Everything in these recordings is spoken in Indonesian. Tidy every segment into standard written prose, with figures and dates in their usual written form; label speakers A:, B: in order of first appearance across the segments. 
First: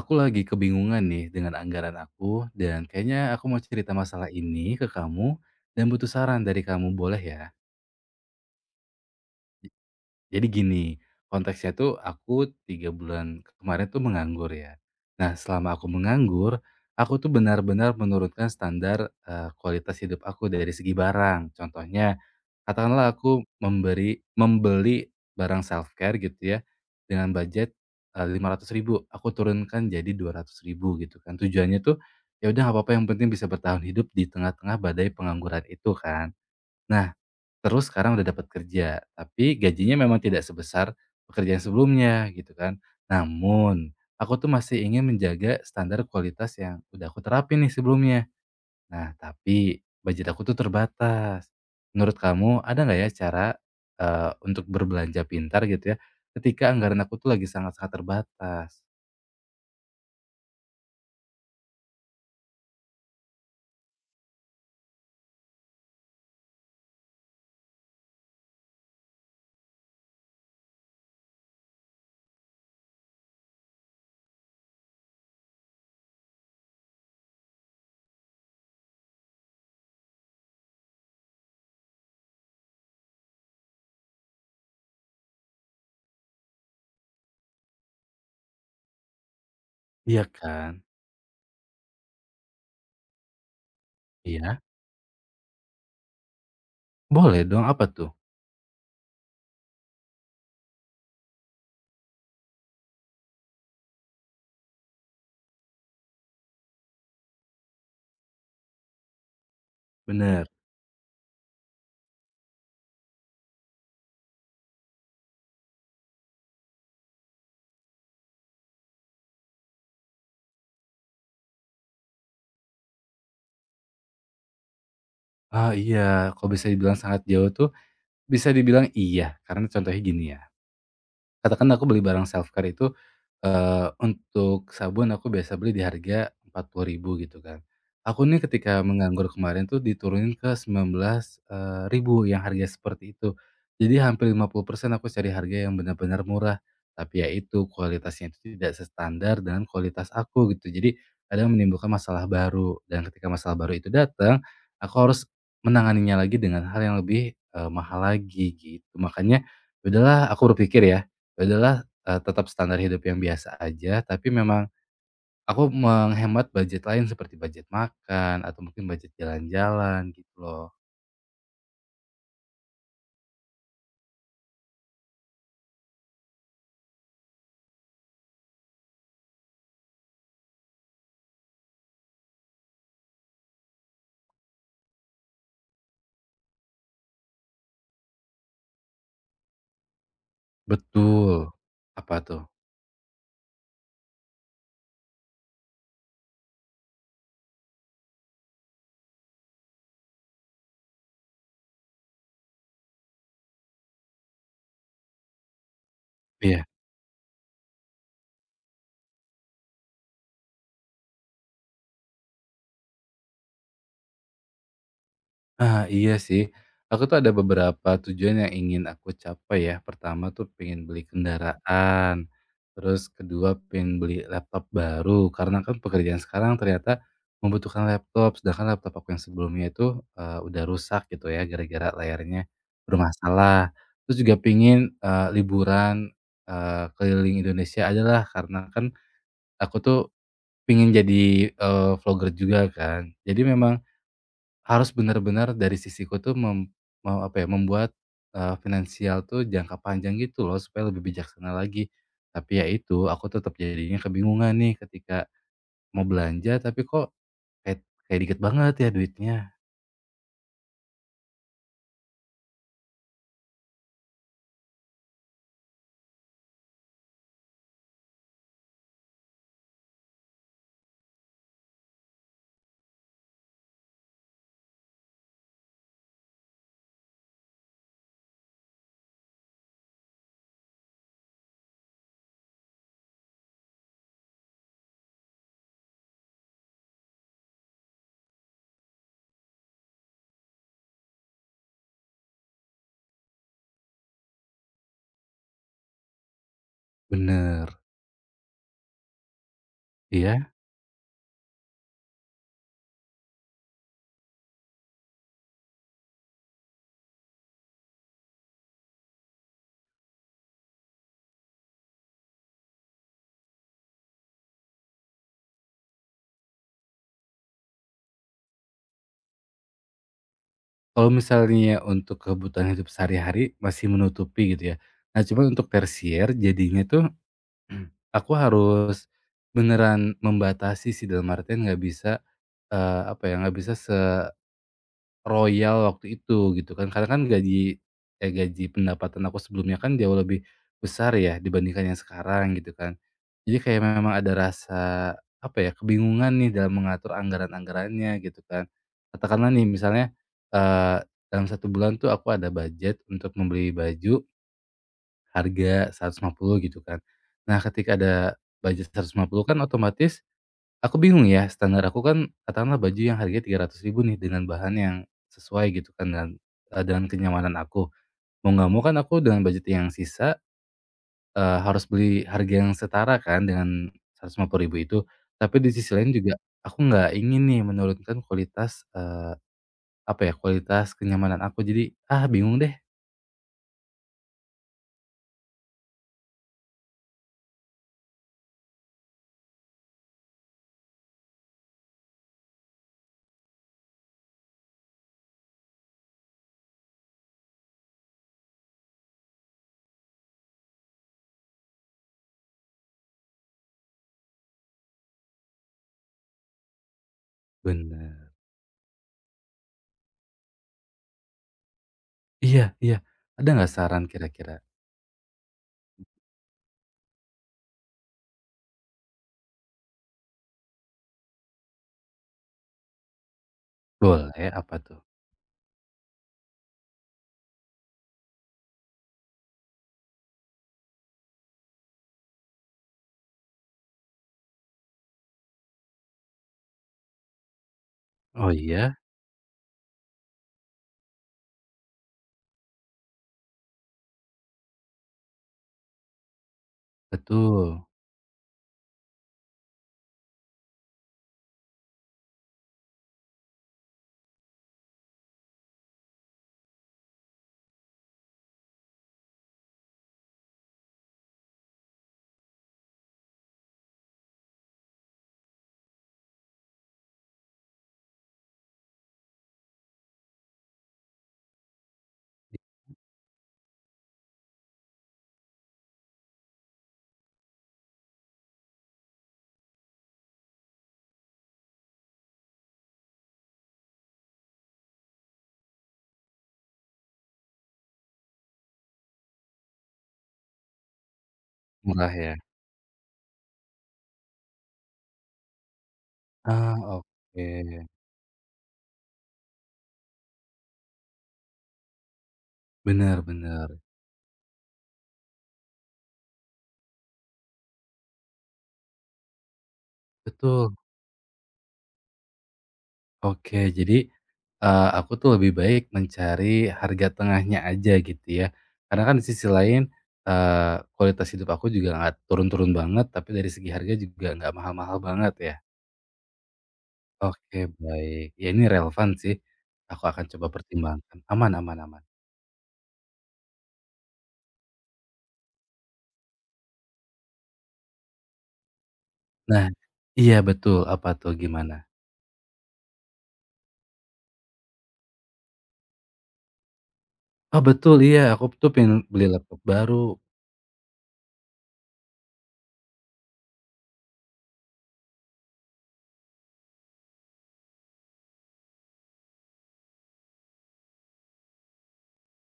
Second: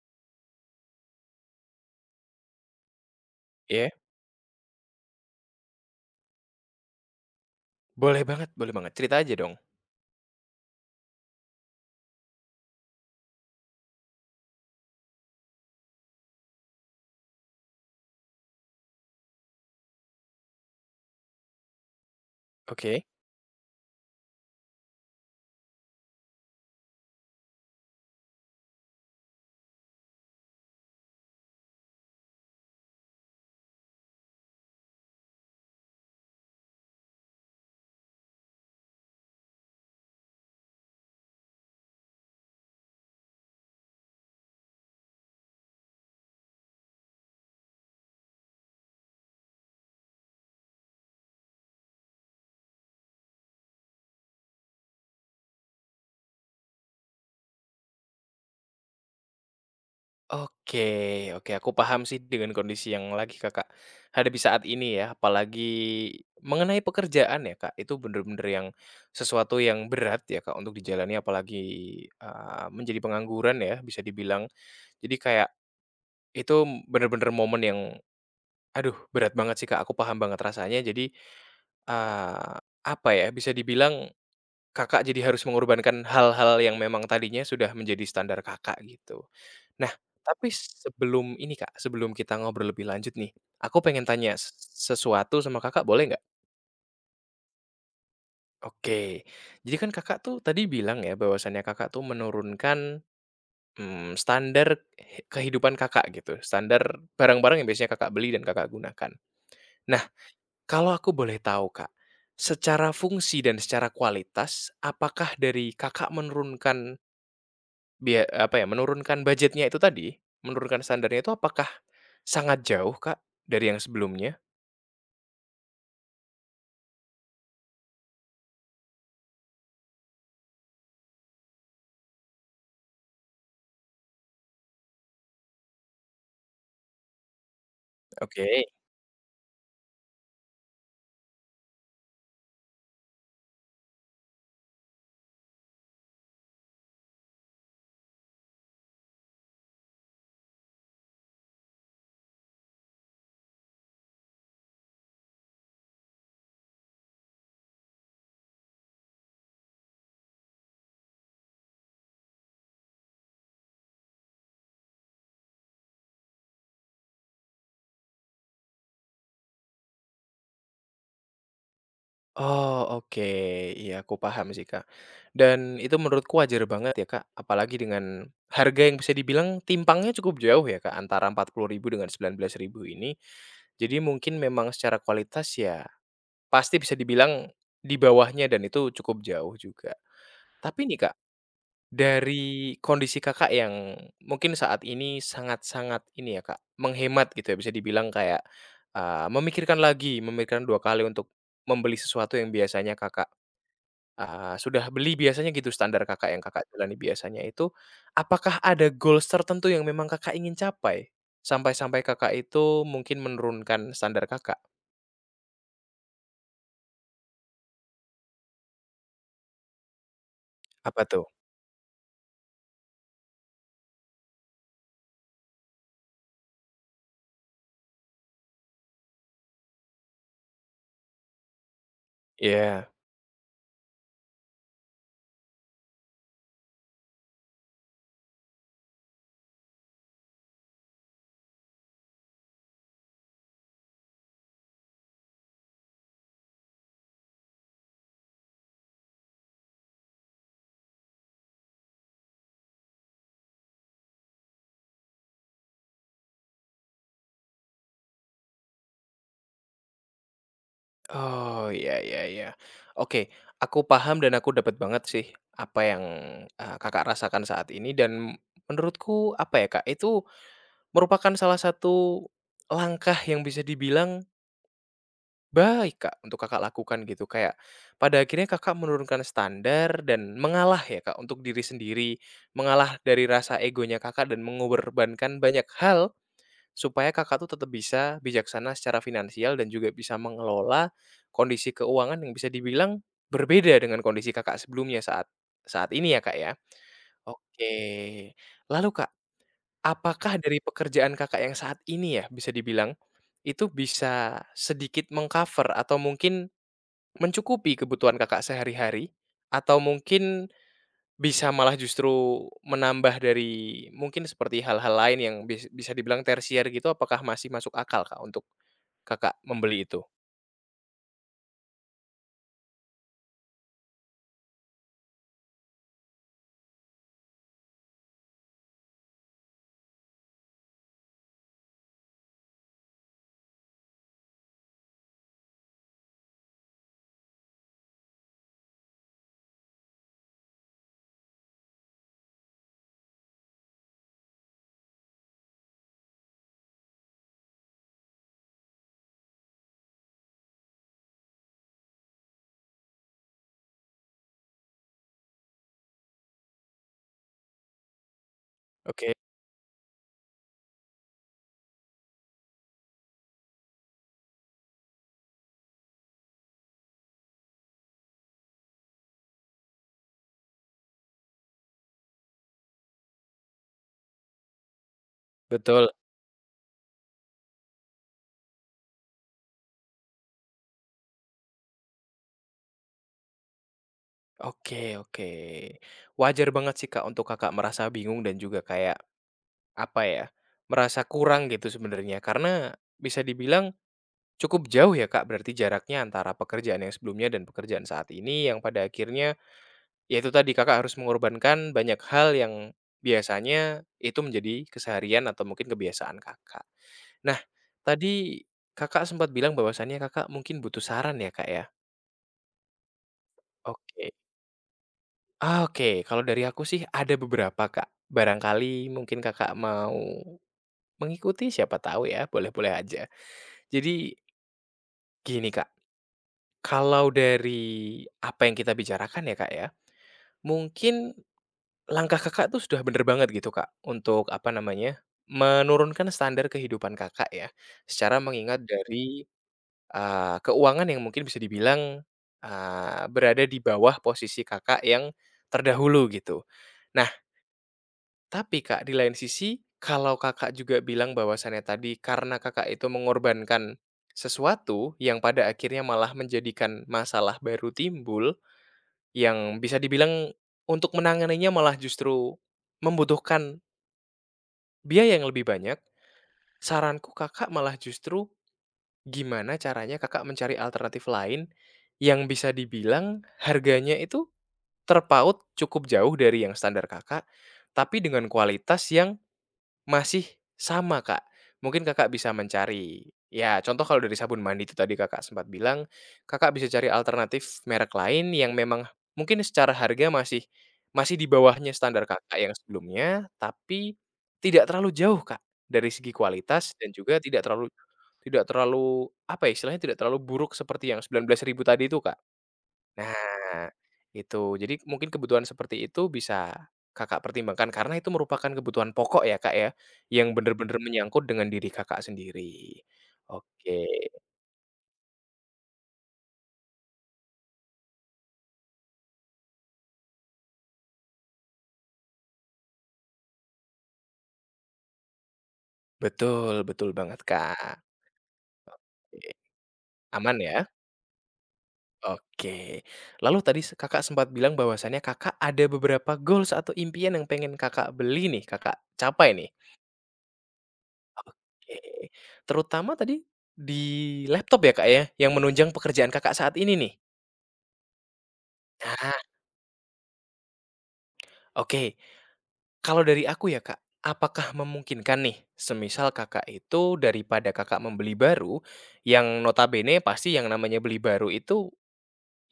A: Aku lagi kebingungan nih dengan anggaran aku, dan kayaknya aku mau
B: Iya,
A: cerita masalah ini ke kamu dan butuh saran dari kamu, boleh ya?
B: boleh banget, cerita aja dong.
A: Jadi gini, konteksnya tuh aku 3 bulan kemarin tuh menganggur ya. Nah, selama aku menganggur, aku tuh benar-benar menurunkan kualitas hidup aku dari segi barang. Contohnya,
B: Oke.
A: katakanlah aku membeli barang self-care gitu ya, dengan budget, 500.000, aku turunkan jadi 200.000 gitu kan. Tujuannya tuh, ya udah, nggak apa-apa, yang penting bisa bertahan hidup di tengah-tengah badai pengangguran itu kan. Nah, terus sekarang udah dapat kerja, tapi gajinya memang tidak sebesar pekerjaan sebelumnya gitu kan. Namun, aku tuh masih ingin menjaga standar kualitas yang udah aku terapin nih sebelumnya. Nah, tapi budget aku tuh terbatas. Menurut kamu ada nggak ya cara, untuk berbelanja pintar gitu ya, ketika anggaran aku tuh lagi sangat-sangat terbatas?
B: Oke oke, aku paham sih dengan kondisi yang lagi Kakak hadapi saat ini ya, apalagi mengenai pekerjaan ya Kak, itu bener-bener yang sesuatu yang berat ya Kak untuk dijalani apalagi, menjadi pengangguran ya bisa dibilang. Jadi kayak itu bener-bener momen yang, aduh berat banget sih Kak, aku paham banget rasanya. Jadi, eee, apa ya, bisa dibilang Kakak jadi harus mengorbankan hal-hal yang memang tadinya sudah menjadi standar Kakak gitu. Nah,
A: Iya
B: tapi
A: kan?
B: sebelum ini Kak, sebelum kita ngobrol lebih lanjut nih, aku pengen tanya
A: Iya?
B: sesuatu sama Kakak boleh nggak?
A: Boleh dong, apa tuh?
B: Oke. Jadi kan Kakak tuh tadi bilang ya bahwasannya Kakak tuh menurunkan, standar kehidupan Kakak gitu, standar barang-barang yang biasanya Kakak beli dan Kakak gunakan. Nah,
A: Bener.
B: kalau aku boleh tahu Kak, secara fungsi dan secara kualitas, apakah dari Kakak menurunkan apa ya, menurunkan budgetnya itu tadi, menurunkan standarnya itu apakah sangat jauh, Kak, dari yang sebelumnya?
A: Ah, iya, kalau bisa dibilang sangat jauh tuh, bisa dibilang iya, karena contohnya gini ya. Katakan aku beli barang self care itu, untuk sabun aku biasa beli di harga 40.000 gitu kan. Aku nih
B: Oke.
A: ketika menganggur kemarin tuh diturunin ke 19.000 yang harga seperti itu. Jadi hampir 50% aku cari harga yang benar-benar murah. Tapi ya itu, kualitasnya itu tidak standar dengan kualitas aku gitu. Jadi kadang menimbulkan masalah baru, dan ketika masalah baru itu datang, aku harus menanganinya lagi dengan hal yang lebih, mahal lagi gitu. Makanya ya udahlah, aku berpikir ya adalah, tetap standar hidup yang biasa aja, tapi memang aku menghemat budget lain seperti budget makan atau mungkin budget jalan-jalan gitu loh.
B: Oh, oke. Iya, aku paham sih, Kak. Dan itu menurutku wajar banget ya, Kak, apalagi dengan harga yang bisa dibilang timpangnya cukup jauh ya, Kak, antara 40 ribu dengan 19 ribu ini. Jadi mungkin memang secara kualitas ya pasti bisa dibilang di bawahnya dan itu cukup jauh juga. Tapi nih, Kak,
A: Betul. Apa tuh?
B: dari kondisi Kakak yang mungkin saat ini sangat-sangat ini ya Kak, menghemat gitu ya bisa dibilang kayak, memikirkan lagi, memikirkan 2 kali untuk membeli sesuatu yang biasanya Kakak, sudah beli biasanya gitu standar Kakak yang Kakak
A: Iya.
B: jalani biasanya itu, apakah ada goals tertentu yang memang Kakak ingin capai? Sampai-sampai Kakak itu mungkin menurunkan standar Kakak?
A: Ah, iya sih. Aku tuh ada beberapa tujuan yang ingin aku capai ya. Pertama tuh pengen
B: Apa
A: beli
B: tuh?
A: kendaraan. Terus kedua pengen beli laptop baru. Karena kan pekerjaan sekarang ternyata membutuhkan laptop. Sedangkan laptop aku yang sebelumnya itu udah rusak gitu ya. Gara-gara layarnya
B: Iya.
A: bermasalah. Terus juga pengen liburan keliling Indonesia adalah karena kan aku tuh pengen jadi vlogger juga kan. Jadi memang harus benar-benar dari sisiku tuh mau apa ya, membuat, finansial tuh jangka panjang gitu loh supaya lebih bijaksana lagi. Tapi ya itu, aku tetap jadinya kebingungan nih ketika mau belanja tapi kok kayak kayak dikit banget ya duitnya.
B: Oh, iya iya iya. Oke, aku paham dan aku dapat banget sih apa yang, Kakak rasakan saat ini dan menurutku apa ya, Kak, itu merupakan salah satu langkah yang bisa dibilang baik, Kak, untuk Kakak lakukan gitu. Kayak pada akhirnya Kakak menurunkan standar dan mengalah ya, Kak, untuk diri sendiri, mengalah dari rasa egonya Kakak dan mengorbankan banyak hal supaya Kakak tuh tetap bisa bijaksana secara finansial dan juga bisa mengelola kondisi keuangan yang bisa dibilang berbeda dengan kondisi Kakak sebelumnya saat saat ini ya, Kak, ya? Oke.
A: Bener,
B: Lalu, Kak, apakah
A: iya.
B: dari pekerjaan Kakak yang saat ini ya bisa dibilang, itu bisa sedikit mengcover atau mungkin mencukupi kebutuhan Kakak sehari-hari? Atau mungkin bisa malah justru menambah dari mungkin seperti hal-hal lain yang bisa dibilang tersier gitu, apakah masih masuk akal, Kak, untuk Kakak membeli itu?
A: Kalau misalnya untuk kebutuhan hidup sehari-hari masih menutupi gitu ya. Nah cuman untuk tersier jadinya tuh aku harus beneran membatasi sih, dalam artian nggak bisa, apa ya, nggak bisa royal waktu itu gitu kan, karena kan gaji kayak gaji pendapatan aku sebelumnya kan jauh lebih besar ya dibandingkan yang sekarang gitu kan. Jadi kayak memang ada rasa apa ya, kebingungan nih dalam mengatur anggaran-anggarannya gitu kan. Katakanlah nih misalnya, eee, dalam satu bulan tuh aku ada budget untuk membeli baju harga 150 gitu kan. Nah ketika ada budget
B: Oke,
A: 150 kan otomatis aku bingung ya, standar aku kan katakanlah baju yang harganya rp ribu nih dengan bahan yang sesuai gitu kan dan, dengan kenyamanan aku. Mau nggak mau kan aku dengan budget yang sisa, harus beli harga yang setara kan dengan rp ribu itu. Tapi di
B: betul.
A: sisi lain juga aku nggak ingin nih menurunkan kualitas, apa ya, kualitas kenyamanan aku. Jadi, ah, bingung deh.
B: Oke oke. Wajar banget sih, Kak, untuk Kakak merasa bingung dan juga kayak, apa ya, merasa kurang gitu sebenarnya. Karena bisa dibilang cukup jauh ya, Kak, berarti jaraknya antara pekerjaan yang sebelumnya dan pekerjaan saat ini yang pada akhirnya ya itu tadi, Kakak harus mengorbankan banyak hal yang biasanya itu menjadi keseharian atau mungkin kebiasaan Kakak. Nah,
A: Bener.
B: tadi Kakak sempat bilang bahwasannya Kakak mungkin butuh saran ya, Kak, ya?
A: Iya, iya. Ada nggak saran
B: Oke.
A: kira-kira?
B: Ah, oke, kalau dari aku sih ada beberapa, Kak. Barangkali mungkin Kakak mau mengikuti, siapa tahu ya, boleh-boleh aja. Jadi
A: Boleh, apa tuh?
B: gini, Kak, kalau dari apa yang kita bicarakan ya, Kak, ya, mungkin langkah Kakak tuh sudah bener banget gitu, Kak, untuk apa namanya, menurunkan standar kehidupan Kakak ya, secara
A: Oh
B: mengingat
A: iya?
B: dari, keuangan yang mungkin bisa dibilang, berada di bawah posisi Kakak yang terdahulu gitu. Nah,
A: Betul.
B: tapi Kak, di lain sisi, kalau Kakak juga bilang bahwasannya tadi karena Kakak itu mengorbankan sesuatu yang pada akhirnya malah menjadikan masalah baru timbul, yang bisa dibilang untuk menanganinya malah justru membutuhkan biaya yang lebih banyak, saranku Kakak malah justru gimana caranya Kakak mencari alternatif lain yang bisa dibilang harganya itu terpaut cukup jauh dari yang standar Kakak, tapi dengan kualitas yang masih sama, Kak. Mungkin Kakak bisa mencari ya contoh kalau dari sabun mandi itu tadi Kakak sempat bilang, Kakak bisa cari alternatif merek lain yang memang mungkin secara harga masih masih di bawahnya standar
A: Murah ya?
B: Kakak yang sebelumnya, tapi tidak terlalu jauh, Kak, dari segi kualitas
A: Ah,
B: dan juga tidak terlalu
A: oke.
B: tidak terlalu, apa ya, istilahnya tidak terlalu buruk seperti yang 19 ribu tadi itu, Kak.
A: Benar
B: Nah,
A: benar
B: itu. Jadi mungkin kebutuhan seperti itu bisa Kakak pertimbangkan karena itu merupakan kebutuhan pokok ya, Kak, ya, yang
A: betul.
B: benar-benar menyangkut dengan diri Kakak sendiri.
A: Oke,
B: Oke,
A: jadi, aku tuh lebih baik mencari harga tengahnya aja gitu ya. Karena kan di sisi lain, kualitas hidup aku juga nggak turun-turun banget, tapi dari segi harga juga nggak mahal-mahal banget ya.
B: betul betul banget,
A: Oke,
B: Kak.
A: baik. Ya ini relevan
B: Oke,
A: sih, aku akan
B: aman
A: coba
B: ya?
A: pertimbangkan. Aman, aman, aman.
B: Oke. Lalu tadi Kakak sempat bilang bahwasannya Kakak ada beberapa goals atau impian yang pengen Kakak beli nih, Kakak capai nih.
A: Nah iya betul, apa tuh, gimana?
B: Oke, terutama tadi di laptop ya, Kak, ya, yang menunjang pekerjaan Kakak saat ini nih?
A: Oh betul, iya aku tuh pengen
B: Nah,
A: beli laptop baru,
B: oke. Kalau dari aku ya, Kak, apakah memungkinkan nih, semisal Kakak itu daripada Kakak membeli baru, yang notabene pasti yang namanya beli baru itu,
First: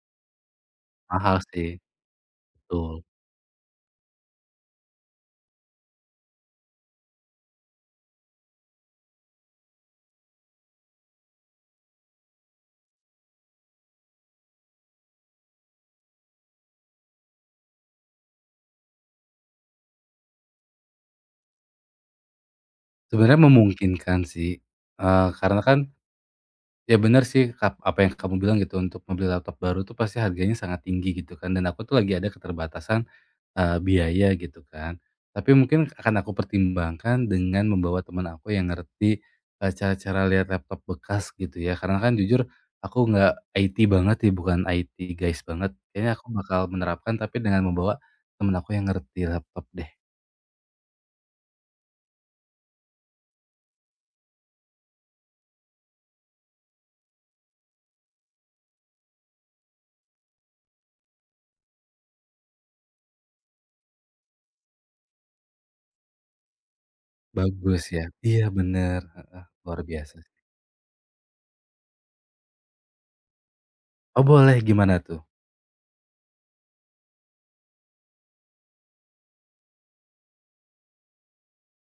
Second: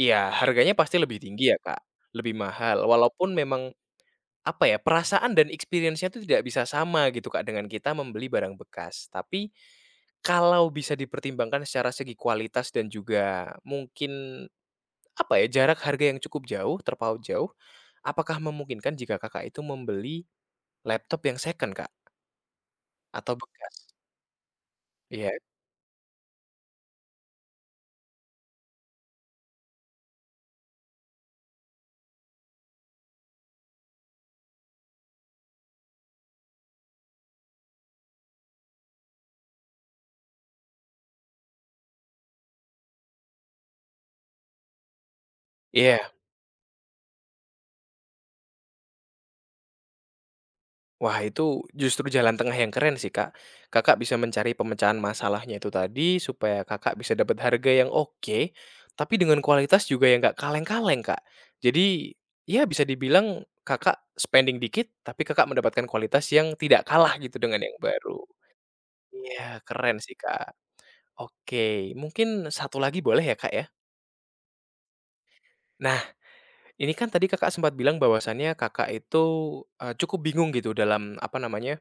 B: ya harganya pasti lebih
A: mahal
B: tinggi ya,
A: sih,
B: Kak, lebih mahal.
A: betul.
B: Walaupun memang, apa ya, perasaan dan experience-nya itu tidak bisa sama gitu, Kak, dengan kita membeli barang bekas. Tapi, kalau bisa dipertimbangkan secara segi kualitas dan juga mungkin, apa ya, jarak harga yang cukup jauh, terpaut jauh, apakah memungkinkan jika Kakak itu membeli laptop yang second, Kak? Atau
A: Sebenarnya
B: bekas.
A: memungkinkan sih,
B: Iya
A: karena kan ya benar sih, apa yang kamu bilang gitu. Untuk membeli laptop baru tuh pasti harganya sangat tinggi gitu kan, dan aku tuh lagi ada keterbatasan, biaya gitu kan. Tapi mungkin akan aku pertimbangkan dengan membawa teman aku yang ngerti, cara-cara lihat laptop bekas gitu ya, karena kan jujur aku nggak IT banget ya, bukan IT guys banget. Kayaknya
B: iya.
A: aku bakal menerapkan tapi dengan membawa teman aku yang ngerti laptop deh.
B: Wah, itu justru jalan tengah yang keren sih, Kak. Kakak bisa mencari pemecahan masalahnya itu tadi, supaya Kakak bisa dapat harga yang oke, tapi dengan kualitas juga yang nggak kaleng-kaleng, Kak. Jadi, ya bisa dibilang Kakak spending dikit, tapi Kakak mendapatkan kualitas yang tidak kalah gitu dengan yang
A: Bagus ya?
B: baru.
A: Iya bener, heeh,
B: Iya,
A: luar
B: keren sih,
A: biasa.
B: Kak. Oke, mungkin satu lagi boleh ya, Kak, ya?
A: Oh boleh, gimana tuh?
B: Nah, ini kan tadi Kakak sempat bilang bahwasannya Kakak itu, cukup bingung gitu dalam, apa namanya,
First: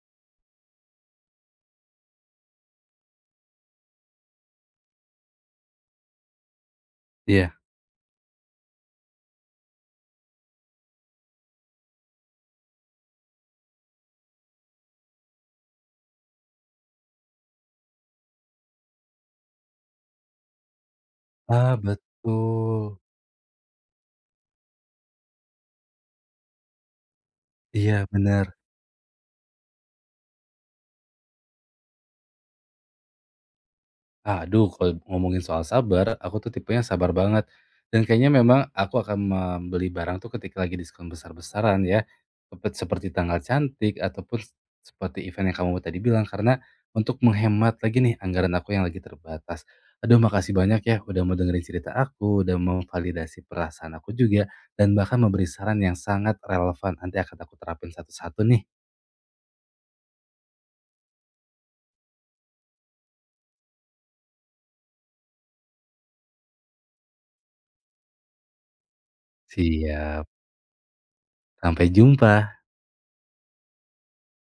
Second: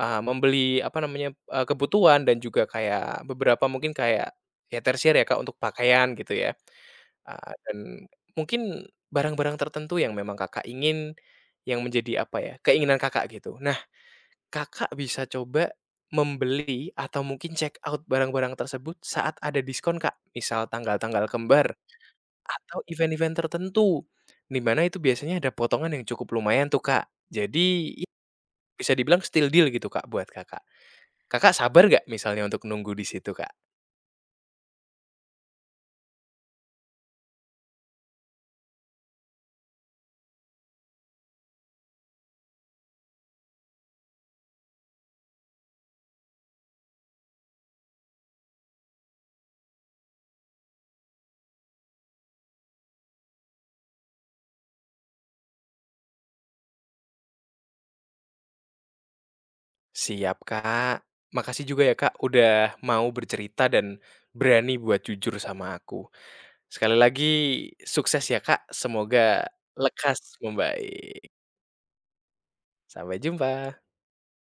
B: Membeli apa namanya, kebutuhan dan juga kayak beberapa mungkin kayak ya tersier ya, Kak, untuk pakaian gitu ya,
A: Iya.
B: dan mungkin barang-barang tertentu yang memang Kakak ingin yang menjadi apa ya, keinginan Kakak gitu. Nah, Kakak bisa coba membeli atau mungkin check out barang-barang tersebut saat ada diskon, Kak, misal tanggal-tanggal kembar
A: Ah
B: atau
A: betul.
B: event-event tertentu, di mana itu biasanya ada potongan yang cukup lumayan tuh, Kak. Jadi
A: Iya
B: ya
A: bener.
B: bisa dibilang still deal gitu, Kak, buat Kakak. Kakak sabar nggak misalnya untuk nunggu di situ, Kak?
A: Aduh, kalau ngomongin soal sabar, aku tuh tipenya sabar banget. Dan kayaknya memang aku akan membeli barang tuh ketika lagi diskon besar-besaran ya. Seperti tanggal cantik ataupun seperti event yang kamu tadi bilang, karena untuk menghemat lagi nih anggaran aku yang lagi terbatas. Aduh, makasih banyak ya udah mau dengerin cerita aku, udah memvalidasi perasaan aku juga dan bahkan memberi saran yang sangat relevan. Nanti akan aku terapin satu-satu nih.
B: Siap, Kak. Makasih juga ya, Kak, udah mau bercerita dan berani buat jujur sama aku. Sekali lagi sukses ya, Kak, semoga lekas
A: Siap.
B: membaik.
A: Sampai jumpa.
B: Sampai jumpa.